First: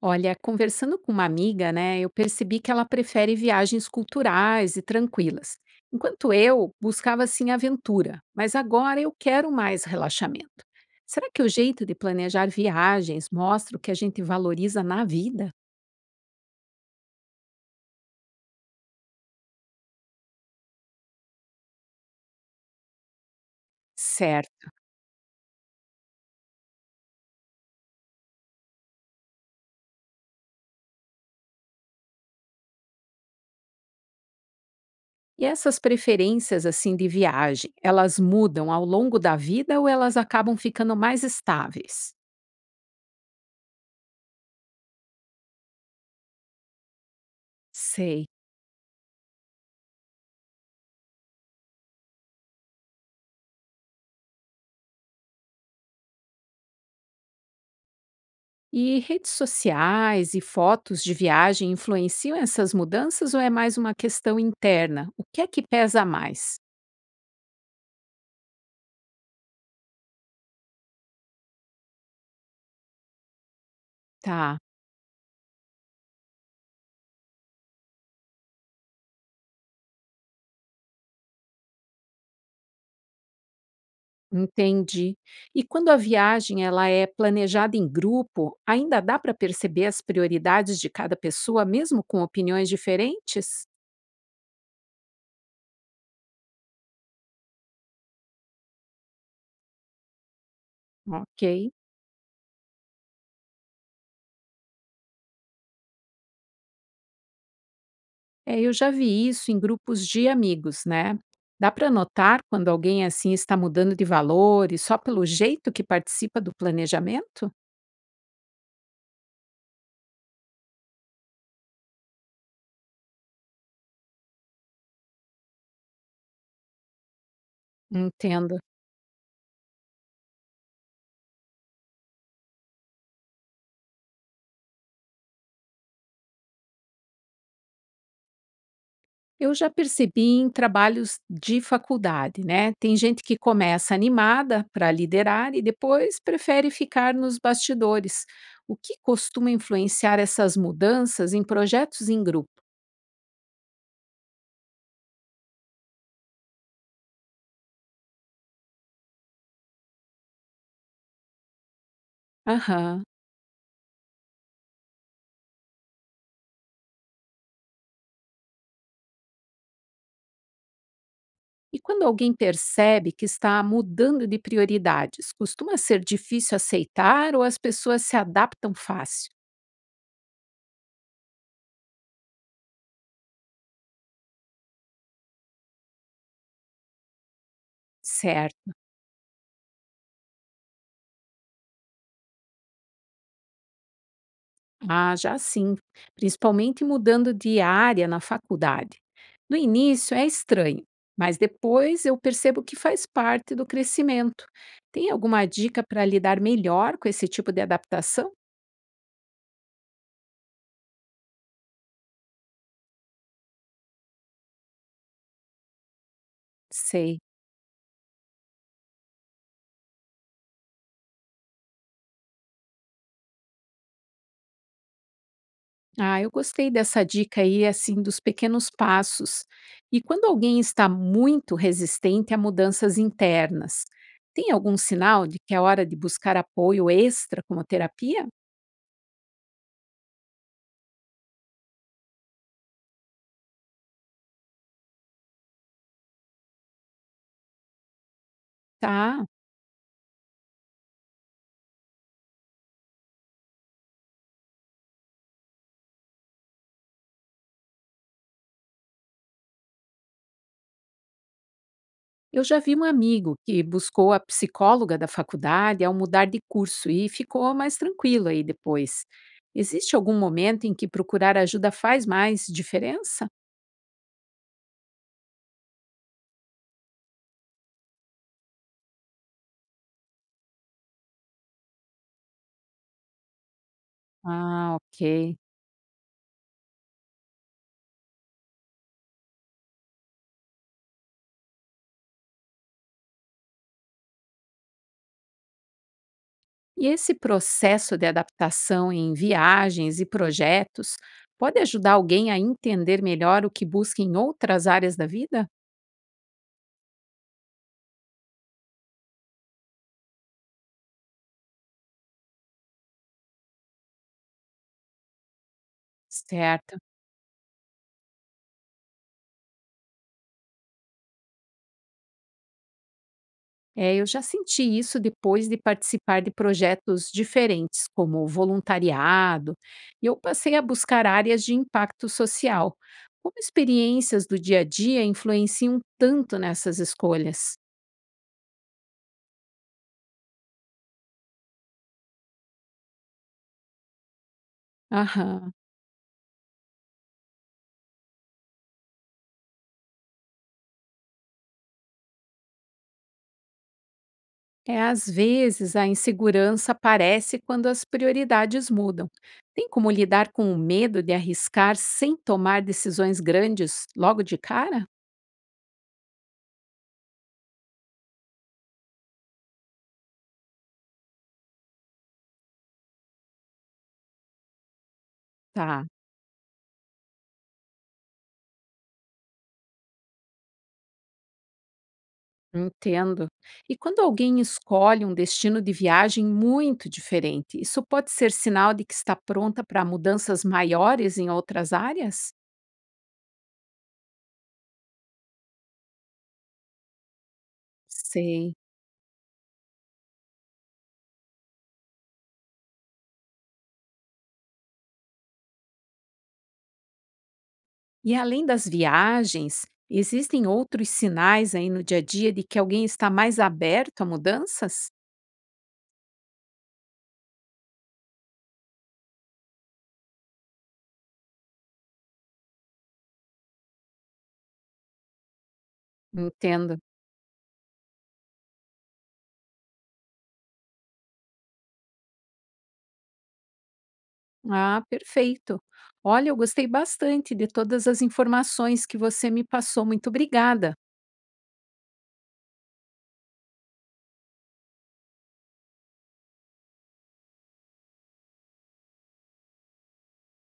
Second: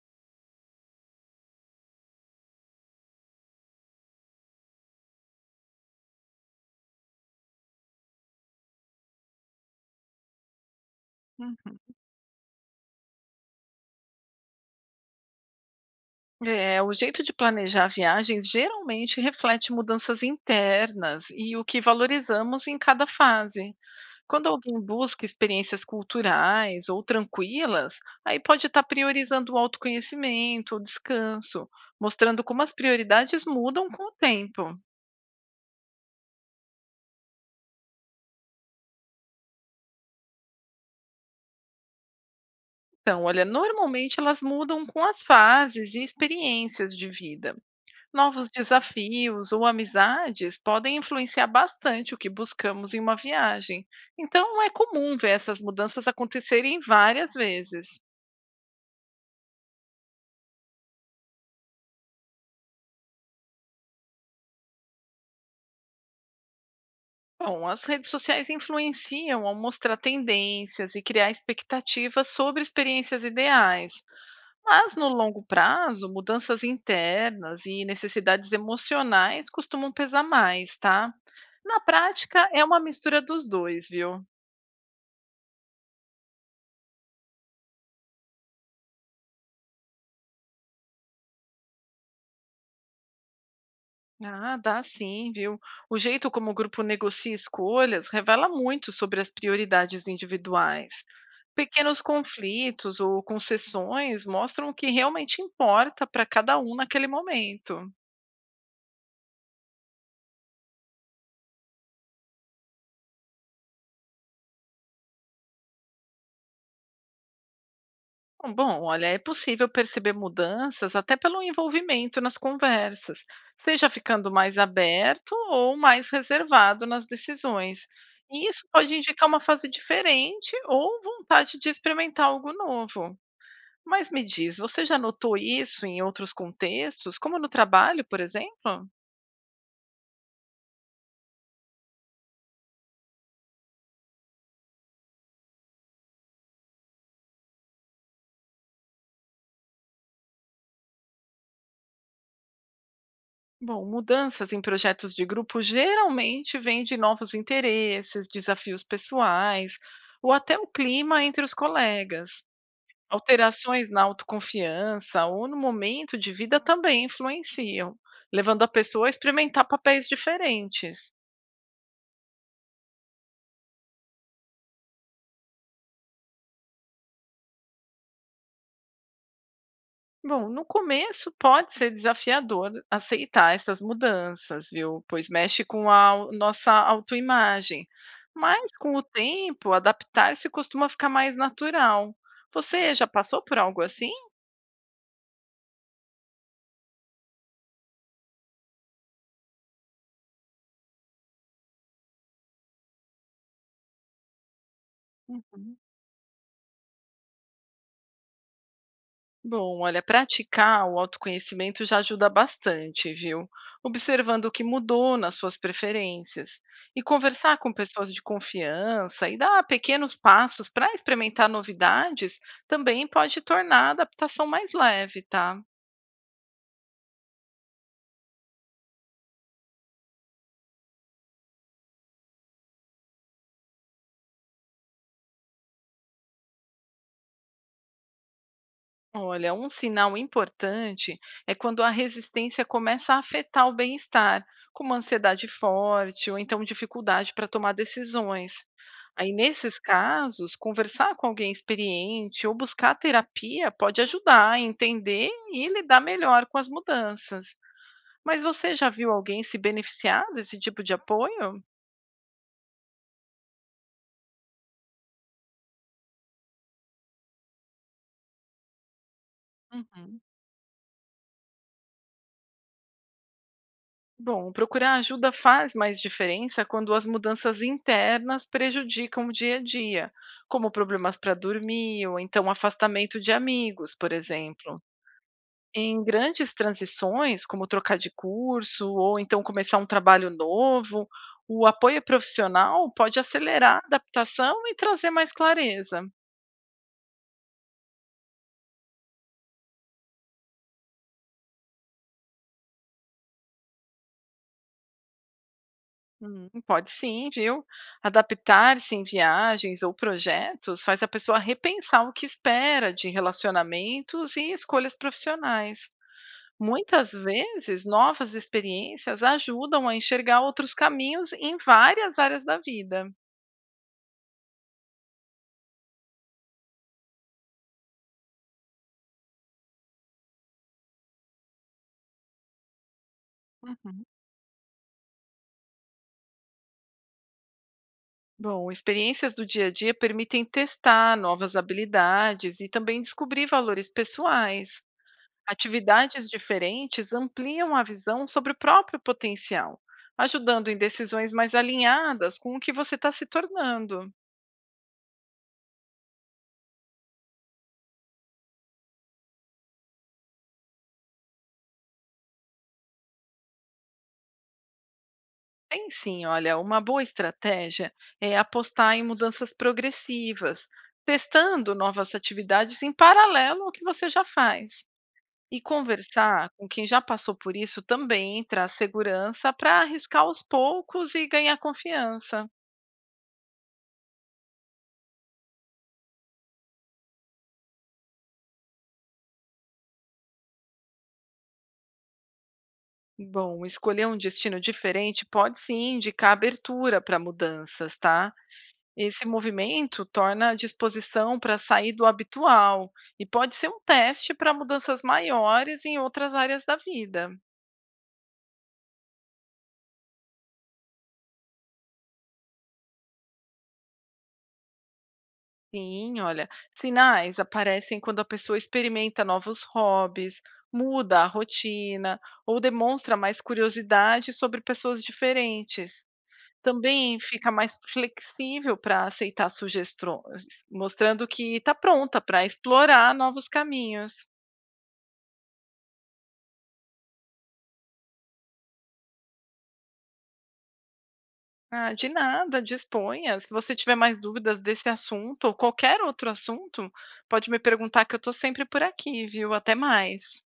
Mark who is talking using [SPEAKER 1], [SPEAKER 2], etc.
[SPEAKER 1] Olha, conversando com uma amiga, né, eu percebi que ela prefere viagens culturais e tranquilas, enquanto eu buscava assim aventura, mas agora eu quero mais relaxamento. Será que o
[SPEAKER 2] Uhum.
[SPEAKER 1] jeito de planejar viagens mostra o que a gente valoriza na vida?
[SPEAKER 2] É, o jeito de planejar a viagem geralmente reflete mudanças internas e o que valorizamos em cada fase. Quando
[SPEAKER 1] Certo.
[SPEAKER 2] alguém busca experiências culturais ou tranquilas, aí pode estar priorizando o autoconhecimento, o descanso, mostrando como as prioridades mudam com o tempo.
[SPEAKER 1] E essas preferências assim de viagem, elas mudam ao longo da vida ou elas acabam ficando mais estáveis?
[SPEAKER 2] Então, olha, normalmente elas mudam com as fases e experiências de vida.
[SPEAKER 1] Sei.
[SPEAKER 2] Novos desafios ou amizades podem influenciar bastante o que buscamos em uma viagem. Então, é comum ver essas mudanças acontecerem várias vezes.
[SPEAKER 1] E redes sociais e fotos de viagem influenciam essas mudanças ou é mais uma questão interna? O que é que pesa mais?
[SPEAKER 2] Bom, as redes sociais influenciam ao mostrar tendências e criar expectativas sobre experiências ideais.
[SPEAKER 1] Tá,
[SPEAKER 2] Mas, no longo prazo, mudanças internas e necessidades emocionais costumam pesar mais, tá? Na prática, é uma mistura dos dois, viu?
[SPEAKER 1] entendi. E quando a viagem ela é planejada em grupo, ainda dá para perceber as prioridades de cada pessoa, mesmo com opiniões diferentes?
[SPEAKER 2] Ah, dá sim, viu? O jeito como o grupo negocia escolhas revela muito sobre as prioridades individuais.
[SPEAKER 1] Ok.
[SPEAKER 2] Pequenos conflitos ou concessões mostram o que realmente importa para cada um naquele momento.
[SPEAKER 1] É, eu já vi isso em grupos de amigos, né? Dá para notar quando alguém assim está mudando de valores só pelo jeito que participa do planejamento?
[SPEAKER 2] Bom, olha, é possível perceber mudanças até pelo envolvimento nas conversas, seja ficando mais aberto ou mais reservado nas decisões. E
[SPEAKER 1] Entendo.
[SPEAKER 2] isso pode indicar uma fase diferente ou vontade de experimentar algo novo. Mas me diz, você já notou isso em outros contextos, como no trabalho, por exemplo?
[SPEAKER 1] Eu já percebi em trabalhos de faculdade, né? Tem gente que começa animada para liderar e depois prefere ficar nos bastidores. O que costuma influenciar essas mudanças em projetos em grupo?
[SPEAKER 2] Bom, mudanças em projetos de grupo geralmente vêm de novos interesses, desafios pessoais ou até o clima entre os colegas.
[SPEAKER 1] Aham.
[SPEAKER 2] Alterações na autoconfiança ou no momento de vida também influenciam, levando a pessoa a experimentar papéis diferentes.
[SPEAKER 1] E quando alguém percebe que está mudando de prioridades, costuma ser difícil aceitar ou as pessoas se adaptam fácil?
[SPEAKER 2] Bom, no começo pode ser desafiador aceitar essas mudanças, viu? Pois mexe com nossa autoimagem.
[SPEAKER 1] Certo.
[SPEAKER 2] Mas com o tempo, adaptar-se costuma ficar mais natural. Você já passou por algo assim?
[SPEAKER 1] Ah, já sim, principalmente mudando de área na faculdade. No início é estranho, mas depois eu percebo que faz parte do crescimento. Tem alguma
[SPEAKER 2] Uhum.
[SPEAKER 1] dica para lidar melhor com esse tipo de adaptação?
[SPEAKER 2] Bom, olha, praticar o autoconhecimento já ajuda bastante, viu? Observando o que mudou nas suas preferências e
[SPEAKER 1] Sei.
[SPEAKER 2] conversar com pessoas de confiança e dar pequenos passos para experimentar novidades também pode tornar a adaptação mais leve, tá?
[SPEAKER 1] Ah, eu gostei dessa dica aí, assim, dos pequenos passos. E quando alguém está muito resistente a mudanças internas, tem algum sinal de que é hora de buscar apoio extra como terapia?
[SPEAKER 2] Olha, um sinal importante é quando a resistência começa a afetar o bem-estar, como ansiedade forte ou então dificuldade para tomar decisões.
[SPEAKER 1] Tá.
[SPEAKER 2] Aí, nesses casos, conversar com alguém experiente ou buscar terapia pode ajudar a entender e lidar melhor com as mudanças. Mas você já viu alguém se beneficiar desse tipo de apoio?
[SPEAKER 1] Eu já vi um amigo que buscou a psicóloga da faculdade ao mudar de curso e ficou mais tranquilo aí depois. Existe algum
[SPEAKER 2] Uhum.
[SPEAKER 1] momento em que procurar ajuda faz mais diferença?
[SPEAKER 2] Bom, procurar ajuda faz mais diferença quando as mudanças internas prejudicam o dia a dia, como problemas para dormir ou então afastamento de amigos, por
[SPEAKER 1] Ah,
[SPEAKER 2] exemplo.
[SPEAKER 1] ok.
[SPEAKER 2] Em grandes transições, como trocar de curso ou então começar um trabalho novo, o apoio profissional pode acelerar a adaptação e trazer mais clareza.
[SPEAKER 1] E esse processo de adaptação em viagens e projetos pode ajudar alguém a entender melhor o que busca em outras áreas da vida?
[SPEAKER 2] Pode sim, viu? Adaptar-se em viagens ou projetos faz a pessoa repensar o que espera de relacionamentos e escolhas profissionais.
[SPEAKER 1] Certo.
[SPEAKER 2] Muitas vezes, novas experiências ajudam a enxergar outros caminhos em várias áreas da vida.
[SPEAKER 1] É, eu já senti isso depois de participar de projetos diferentes, como voluntariado, e eu passei a buscar áreas de impacto social. Como
[SPEAKER 2] Uhum.
[SPEAKER 1] experiências do dia a dia influenciam tanto nessas escolhas?
[SPEAKER 2] Bom, experiências do dia a dia permitem testar novas habilidades e também descobrir valores pessoais.
[SPEAKER 1] Aham.
[SPEAKER 2] Atividades diferentes ampliam a visão sobre o próprio potencial, ajudando em decisões mais alinhadas com o que você está se tornando.
[SPEAKER 1] É, às vezes a insegurança aparece quando as prioridades mudam. Tem como lidar com o medo de arriscar sem tomar decisões grandes logo de cara?
[SPEAKER 2] Tem sim, olha, uma boa estratégia é apostar em mudanças progressivas, testando novas atividades em paralelo ao que você já faz. E
[SPEAKER 1] Tá.
[SPEAKER 2] conversar com quem já passou por isso também traz segurança para arriscar aos poucos e ganhar confiança.
[SPEAKER 1] Entendo. E quando alguém escolhe um destino de viagem muito diferente, isso pode ser sinal de que está pronta para mudanças maiores em outras áreas?
[SPEAKER 2] Bom, escolher um destino diferente pode sim indicar abertura para mudanças, tá?
[SPEAKER 1] Sei.
[SPEAKER 2] Esse movimento torna a disposição para sair do habitual e pode ser um teste para mudanças maiores em outras áreas da vida.
[SPEAKER 1] E além das viagens, existem outros sinais aí no dia a dia de que alguém está mais aberto a mudanças?
[SPEAKER 2] Sim, olha, sinais aparecem quando a pessoa experimenta novos hobbies, muda a rotina ou demonstra mais curiosidade sobre pessoas diferentes.
[SPEAKER 1] Entendo.
[SPEAKER 2] Também fica mais flexível para aceitar sugestões, mostrando que está pronta para explorar novos caminhos.
[SPEAKER 1] Ah, perfeito. Olha, eu gostei bastante de todas as informações que você me passou. Muito obrigada.
[SPEAKER 2] Ah, de nada, disponha. Se você tiver mais dúvidas desse assunto ou qualquer outro assunto, pode me perguntar que eu estou sempre por aqui, viu? Até mais.